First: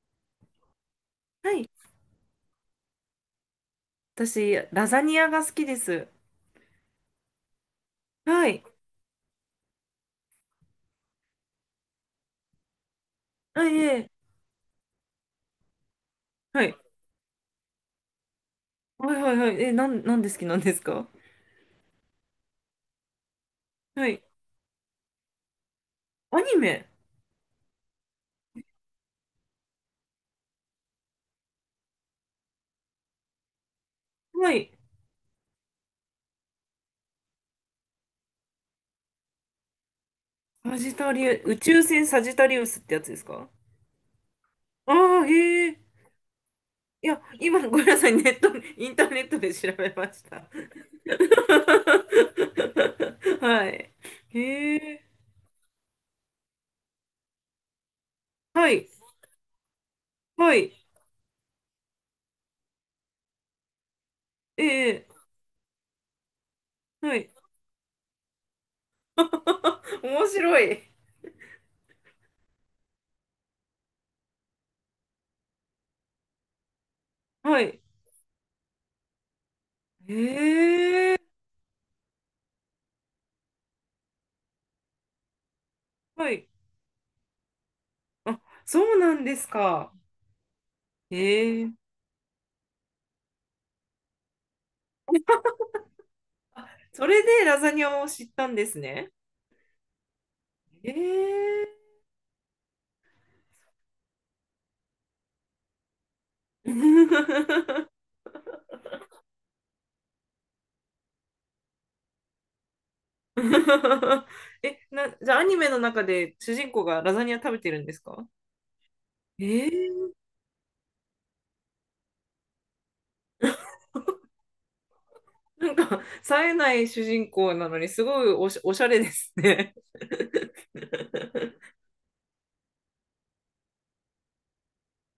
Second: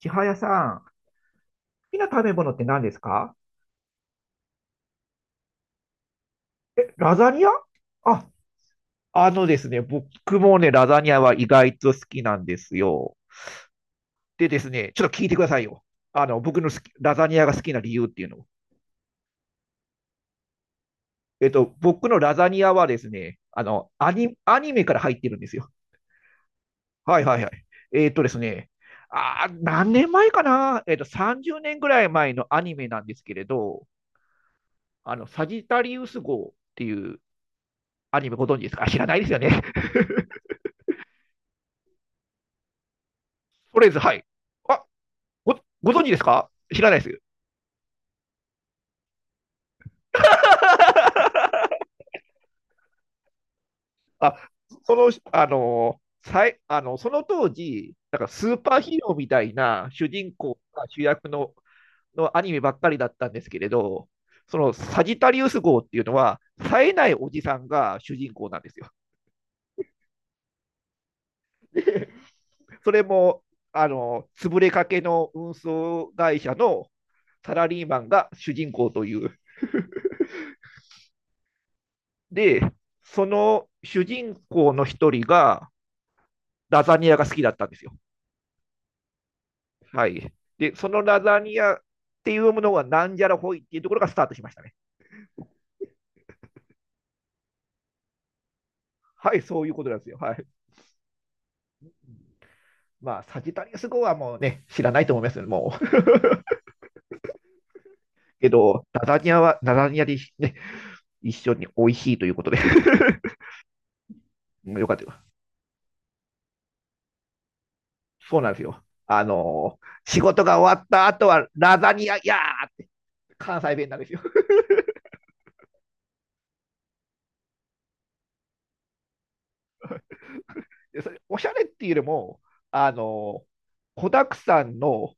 千早さん、好はい。きな食べ物って何ですか？私、ラザニアが好きです。ラザニア。あ、はい。あのですね、僕もね、ラザニアは意外と好きなんですよ。あ、いえ、でですね、ちょっと聞いてくださいよ。僕はのい。ラザニアが好きな理由っていうのを。はいはいはい。え、なんで好きなんですか？僕のラザニアはですね、はい。アニメから入ってるんですよ。アニメ。はいはいはい。えっとですね、何年前かな。30年ぐらい前のアニメなんですけれど、はい。サジタリウス号っていうアニメ、ご存知ですか？あ、知らないですよね。サジタリウ、宇宙船サジタリウスってやつですか？とりあえず、はい。あ、ああー、へえ。ご存知ですか？知らないいでや、す。今、ごめんなさい。ネット、インターネットで調べました。はい。あ、へえ。あのさい、その当時、なんかスーはパーい。ヒーローみたいな主人は公い。が主役の、アニメばっかりだったんですけれど、そのえサジえ。タリウス号っていうのは、冴えないはおい。じさんが主人公なんですよ。面白い。それも、潰れかけの運送会社のサはラい。リーマンが主人公という。へえ。で、その主人公の一人が、はい。ラザニアが好きだったんですよ。あ、そうなんですか。はい。で、そのラザニアえっえ。ていうものがなんじゃらほいっていうところがスタートしましたね。それでラザニアを知ったんですね。はい、そういうことなんですよ。はい。ええ。 まあ、サジタリアス号はもうね、知らないと思いますよね、もう。けど、ラザニアは、ラザニアでね、一緒に美味しいということで。え、よかったよ。じゃあアニメの中で主人公がラザニア食べてるんですか？そうなんですよ。ええ。仕事が終わった後はラザニアやーって、関西弁なんですよ。なんか、冴えない主人公なのにすごいおしゃれですね。でそれ おしゃれっていうよりも、あの、子だくさんの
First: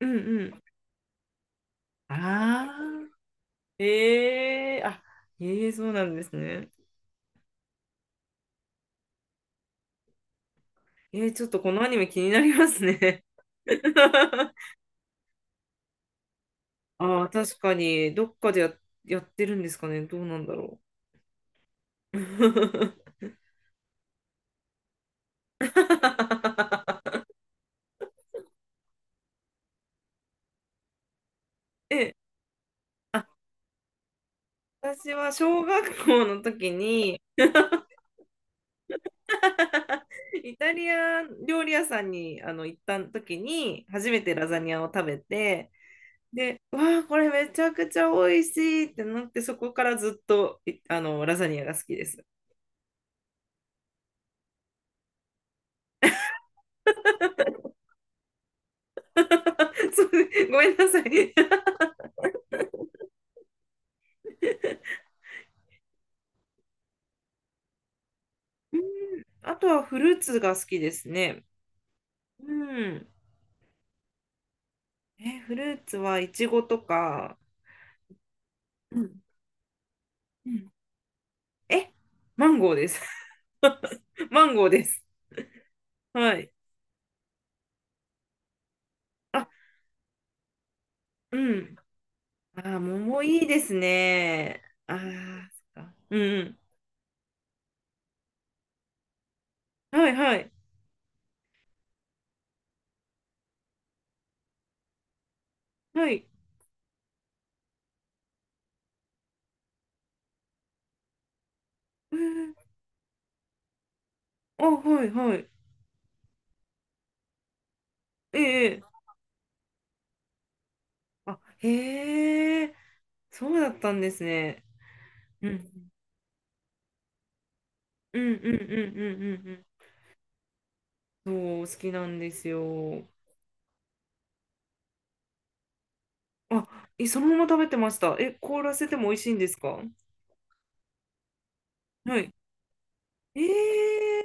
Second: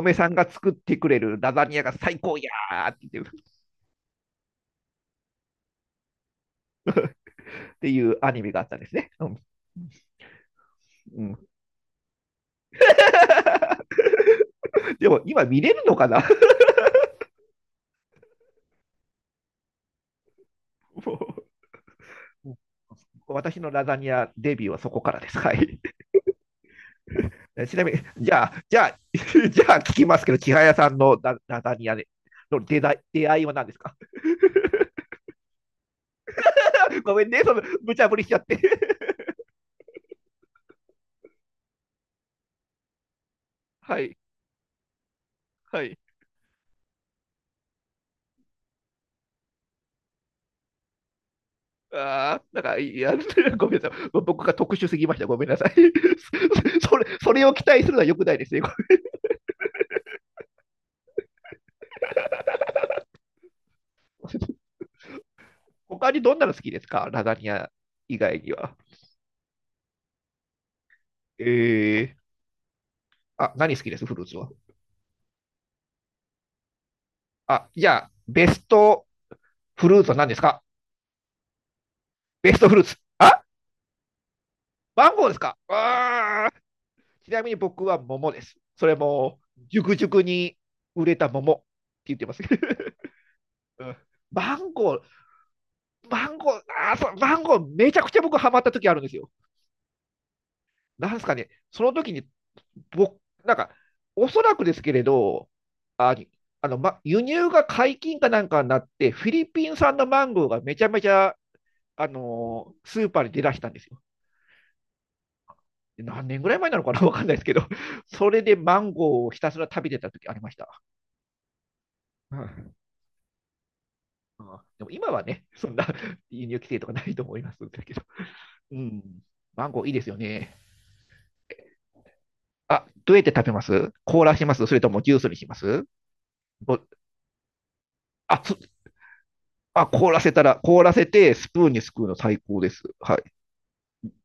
うんさんうがん。作ってくれるラザニアが最高やあーってあ、言ってるええ、あ、ええ、そうなんですね。っていうアニメがあったんですね。うんうええ、ん。 ちょっとこのアニメ気になりますね。でも今見れるのかな。 ああ、確かに、どっかでやってるんですかね。どうなんだろもう。う私のラザニアデビューはそこからです。はい。ちなみに、じゃあ、じゃあ、じゃあ聞きますけど、千早さんのララザニアでえ、のあ、出会いは何ですか？ 私は小学校の時 ごに、めんね、その無茶ぶりしちゃって。イタリア料理屋さんにあの行った時 に、は初い、めてラザニアを食べて、はい。で、わあ、これめちゃくちゃ美味しいってなって、そこからずっと、あの、ラザニアが好きです。ああ、なんか、いや、ごめんなさい。僕が特殊すぎました。ごめんなさい。それを期待するのは良くないですね。そう、ごめんなさい。他にどんなの好きですか？ラザニア以外には。あとはフルーツが好きですね。えー、うん。あ、何好きです？フルーツは。え、フルーツはイチゴとか、あ、じゃあ、ベスうトんフルーツは何ですうか？ん、え、マベンストゴフールーでツ。す。あ、 マンゴーです。マンゴーですか？はあい。ー、ちなみに僕は桃です。それも、あ、熟々に売れたう桃ってん。言ってます。あー、桃いいです うん。マね。ンあゴー、あ、そっか。マンうゴんー、あー、そうマンゴー、めちゃくちゃ僕ハマった時あるんですよ。うん。はいはい。なんですかね、その時に、僕、なんか、おそらくですけれど、はあ、い。ま、輸入が解禁かなんかになって、フィリピン産のマンゴーがめちゃめちゃ、うん、スーパーに出だしたんですよ。あ、はいはい。で何年ぐらい前なのかな、わかんないですけど、それでえマえ。ンええ、ゴーをひたすら食べてた時ありました。あ、うんうへえ。ん。そうだったんですね。でも今はね、うそんなん。輸入規制とかないと思いますけど、うんうんうんううん、んうマンゴーいいですよね。んうん。そう、好きなんですあ、よ。どうやって食べます？凍らします？それともジュースにします？あ、お、え、そのまま食べてました。え、あ、そ、凍らせても美味しいんですか？あ、凍らせたら、凍らせてスプーンにすくうのはい。最高です。はい。ええ。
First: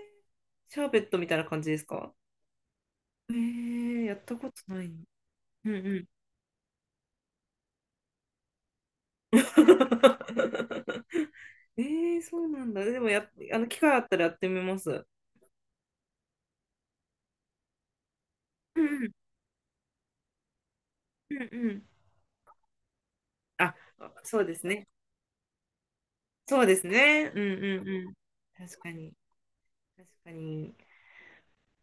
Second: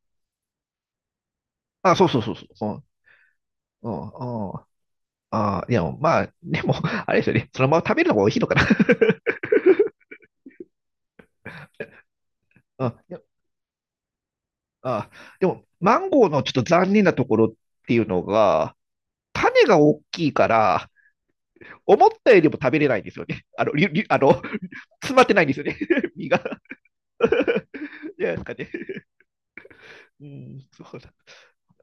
シャーベットみたいな感じですあ、そうか？そうそうそう。えうん、ー、やうったん、こうん。とないの？あうー、いんや、うん。まあ、でも、あれですよね。そのまま食べるのが美味しいのかな。えー、そうなんだ。うん、いでもや、あの、機会あったらやってみます。あー、でも、マンゴーのちょっと残念なところっていうのが、うん種が大きいから、うんうんうん。思ったよりも食べれないんですよね。あ、りゅりゅあのそうですね。詰まってないんですよね。身が。そうですね。うんうんうん。じゃないですかね。確かに。確うかん、に。そうだ。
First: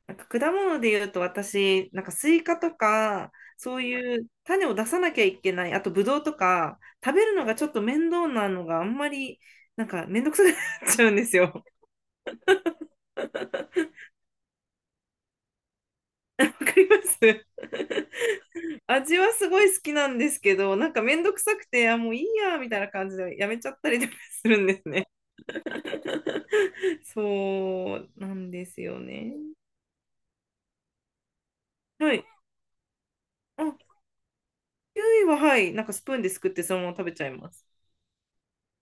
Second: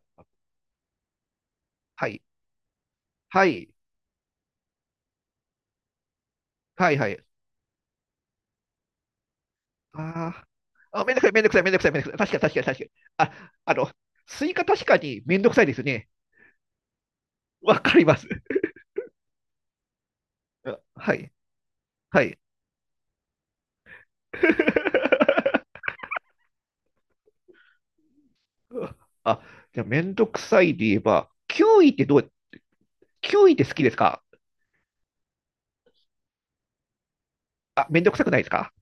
なんか果物で言うと私、なんはかい。スイカとか、はい。そういう種を出さなきゃいけない、あとブドウとか、はいは食い。べるのがちょっと面倒なのがあんまり、なんか面倒くあさくなっーちあ、ゃうめんんどくでさい、すめんどくさい、よ。めんどくさい、めんどくさい。確かに、確かに、確かに。あ、スイカ確かにめんどくさいですよね。わかります。 わかります。味はすごい好きなんですけど、あ、なんかはめんい、どくさくて、あ、もうはいいい。や、みたいな感じでやめちゃったりとかするんですね。そうなんですよね。あ、じゃあ、めんどくさいで言えば、はい。キウイってあ、好きですか？キウイは、はい。なんかスプーンですくってそのまま食べちゃいます。あ、めんどくさくないですか？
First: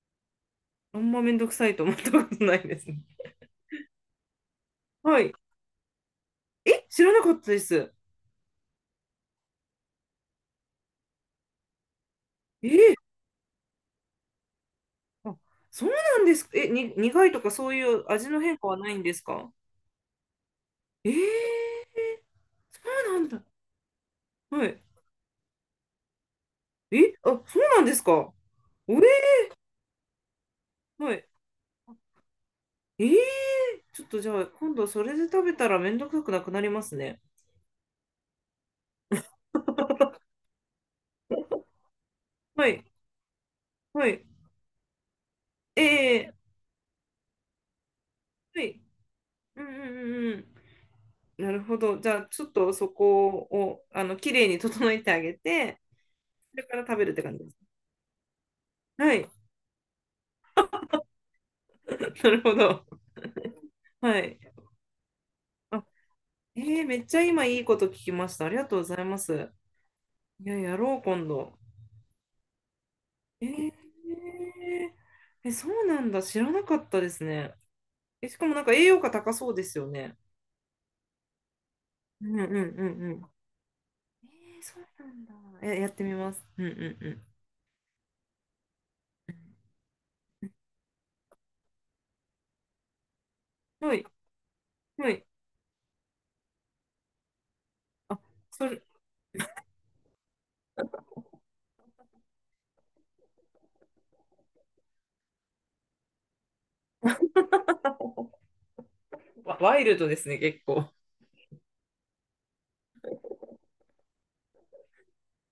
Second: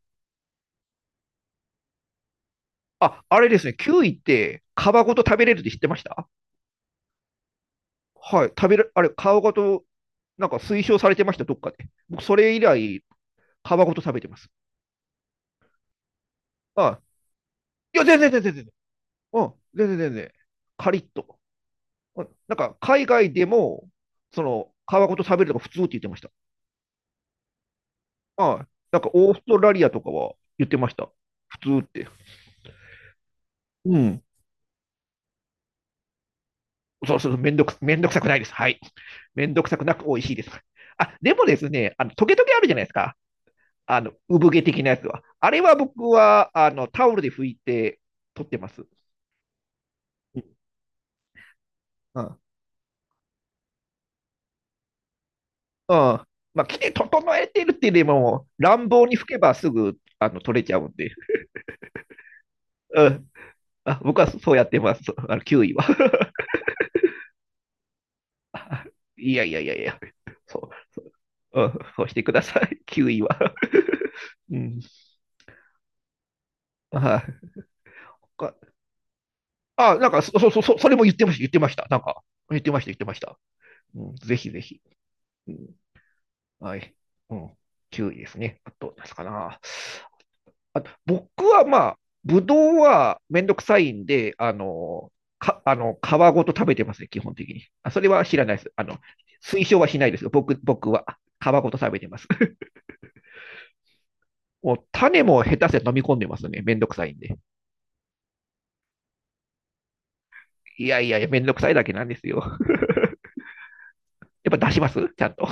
あんまめんどくさいと思ったことないですね。あ、あれですね、キウイって皮ごはとい。食べれるって知ってました？え、知らなかったです。はい、食べる、あれ、皮ごと、なんか推奨されてました、どっかで。僕、それ以えー、来、皮ごと食べてます。あ、そうなんですか。え、あ、苦いとかそういいや、う全味然、の全然、変全化然、はないんですうか？ん、全然全然、カリッえと。ー、うん、なんか、そ海うなん外だ。でも、そはの、い。皮ごと食べるのが普通って言ってました。え、あ、そうなんですか。はい。おなんえ、か、オーストラリアとかは言ってました。はい。普通って。えー、うちょっとん。じゃあ、今度それで食べたらめんどくさくなくなりますそうね。そうそう、めんどくさくないです。はい。めんどくさくなく美味しいです。あ、でもですね、トゲトゲあるはじゃないい、ですか。はい。産毛的なやつは。あれは僕ええ、は、タオルで拭いて取ってはまい。す。うんうんうんううん。なるほど。じゃん。うあ、ん。ちょっとそこを、あの、綺麗に整えてあげて、そまれあ、か着らて食べるって整感じえです。てるっていうよりも、乱暴はに拭い。けばすぐ、取れちゃうんで。なるほど。うん。あ、僕ははい。そうやってます。9位は。あ、えー、めっちゃ今いいこと聞きました。ありがとうご ざいまいやす。いやいやいや。いや、そやろう、今度。う。うん、そうしてください。9位は。えー、うん。え、そうなんだ。知らなかっはたですね。い。え、しかもなんか栄養価高そうですよあ、なんね。か、そう、それも言ってました、言ってました。なんか、うんうんう言ってました、言っんてまうしん。た。うん、えぜひぜー、そひ。うなんだ。うん、え、やってみます。うんうはい。んううん。9位ですね。あと、ですかな。あと、僕はまあ、ぶどうはめんどくさん。いはんい、で、はい。か、あの、皮ごと食べてますね、基本的に。あ、それあ、は知らないでそす。れ、推奨はしないですよ。僕は皮ごと食べてます。もう種も下手して飲み込んでますね。めんどくさいんで。ワイルドですね、結い構。やいやいや、めんどくさいだけなんですよ。やっぱ出しますちゃんと。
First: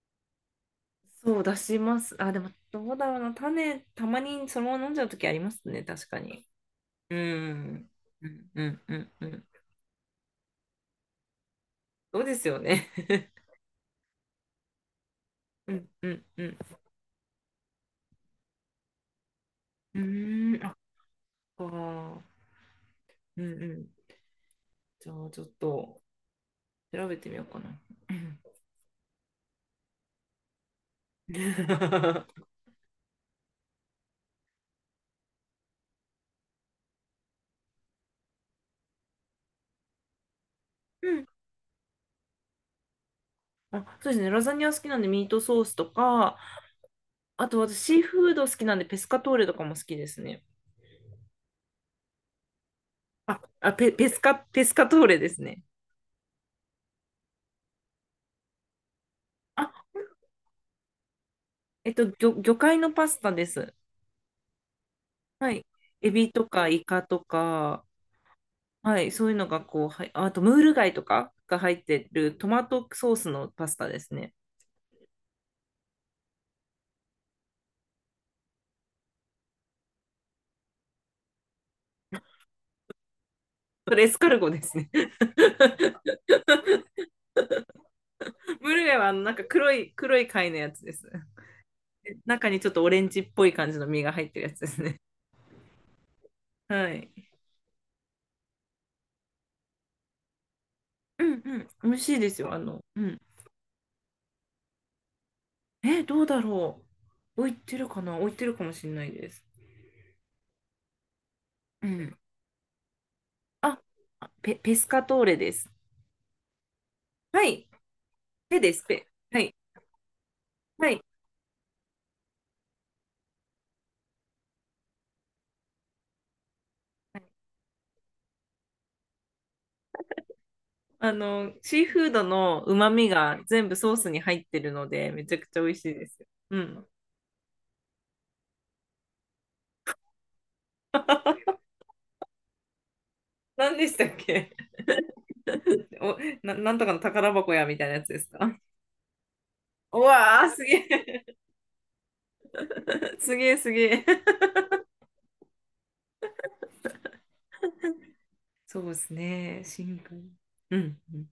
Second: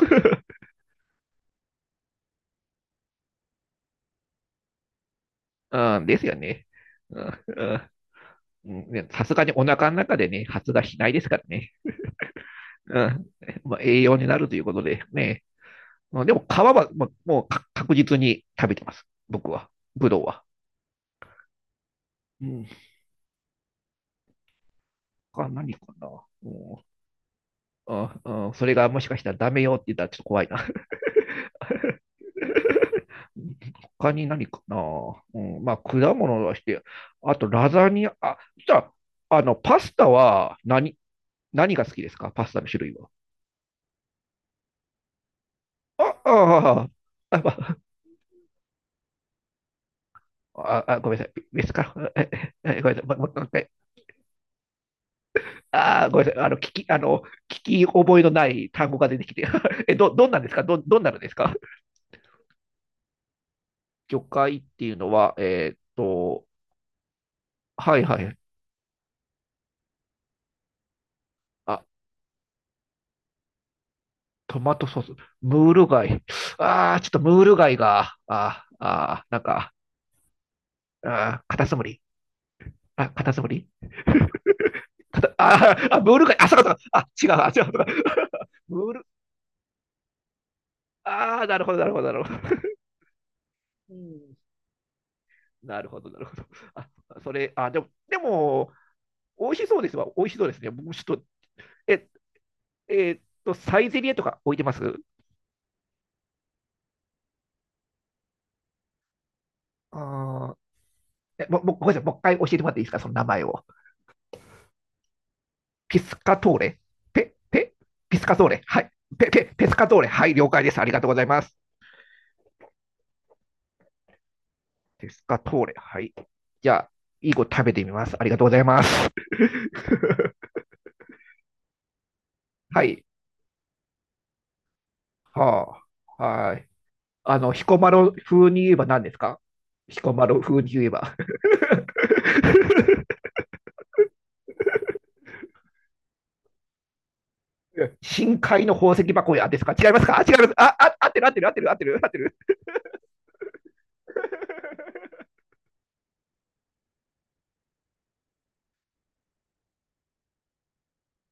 そう、出します。あ、でも、どうだろうな。種、たまにそのまま飲んじゃうときあります ね、うん、確でかすよに。ね。ううんうん。ん。うんうんうね、んさうすがん。にお腹の中でね、発芽しないですからね。そうですよね。うん、まあ、栄養になるということでね。うんうんでうも皮ん。は、まあもう確実に食べてます。僕は。うブドウは。ーん、あ、そっか。うん。うんうん。じゃあ、ちょ他っ何かとな。うん。調べてみようかな。うあん。 あ、それがもしかしたらダメよって言ったらちょっと怖いな。他に何かな、うん、まあ、果物だして、あとラザニア、あ、じゃあ、パスタは何、うん、何が好きですか？パスタの種類は。あ、そうですね。ラザニア好きなんでミートソースとあ、か、あ、あとあ、私シーフード好きなんでペスカトーレとかも好きですね。あ、あ、あ、ごめんなさい。別か。ええ、ごめんなさい。あ、もう一回。あ、ペスカトーレですね。あ、ごめんなさい。聞き覚えのない単語が出てきて。あ、え、どんなんですか？どんなのですか？えっと、魚介のパスタです。魚介っていうのは、はい。エビとかイカとか、はいはい。はい、そういうのがこう、はい、あとムール貝とかが入あ、ってるトマトソースのパスタですね。トマトソース、ムール貝。ああ、ちょっとムール貝が、あーあー、なんか、あー、カタツムリ。あ、カタツムリ。 それ エスカルゴですね。カタあーあ、ムール貝。あ、そうかそうか。あ、違う、あ、違う。ムールムー貝ル、はあのなんか黒い貝のやつです。ああ、なるほど、なるほど、なでるほど。中にちょ っとオレンジっぽい感じのう身が入っん、てるやつですね。なるほど、なるほど。あ、はい。それ、あ、でも、でも、美味しそうですわ。美味しそうですね。もうちょっと、うんうん。美味しえ、いですよ。あの、うん。サイゼリエとか置いてます？え、どうだろう。置いてるかな？置いてるかもしれないです。あー、え、も、ごうめんなさい。もうん。一回教えてもらっていいですか、その名前を。あ、ペスカトーレです。ピスカトーレ。ペ、はい。ペ、ピスカトーペレ。ではす、い。ペ。はい。ペスカトーレ。はい、了解です。あはりがい。とうございます。ペスカトーレ。はい。じゃあ、いい子食べてみます。ありがとうございます。あの、シーフードのは旨い。味が全部ソースに入ってるので、めちゃくちゃ美味はしいです。あ。はうい。ん。彦摩呂風に言えば何ですか？彦摩呂風に言えば。何でしたっけ？ お、なんとかの宝箱やみたいなやつです深か？ 海の 宝石箱やですか？違いまうすか？あ、違いわます。ー、すあ、げあ、合ってえ。る合ってる合ってる合ってる合ってる。すげえ、すげえ。そうですね。シンプル。うん。うん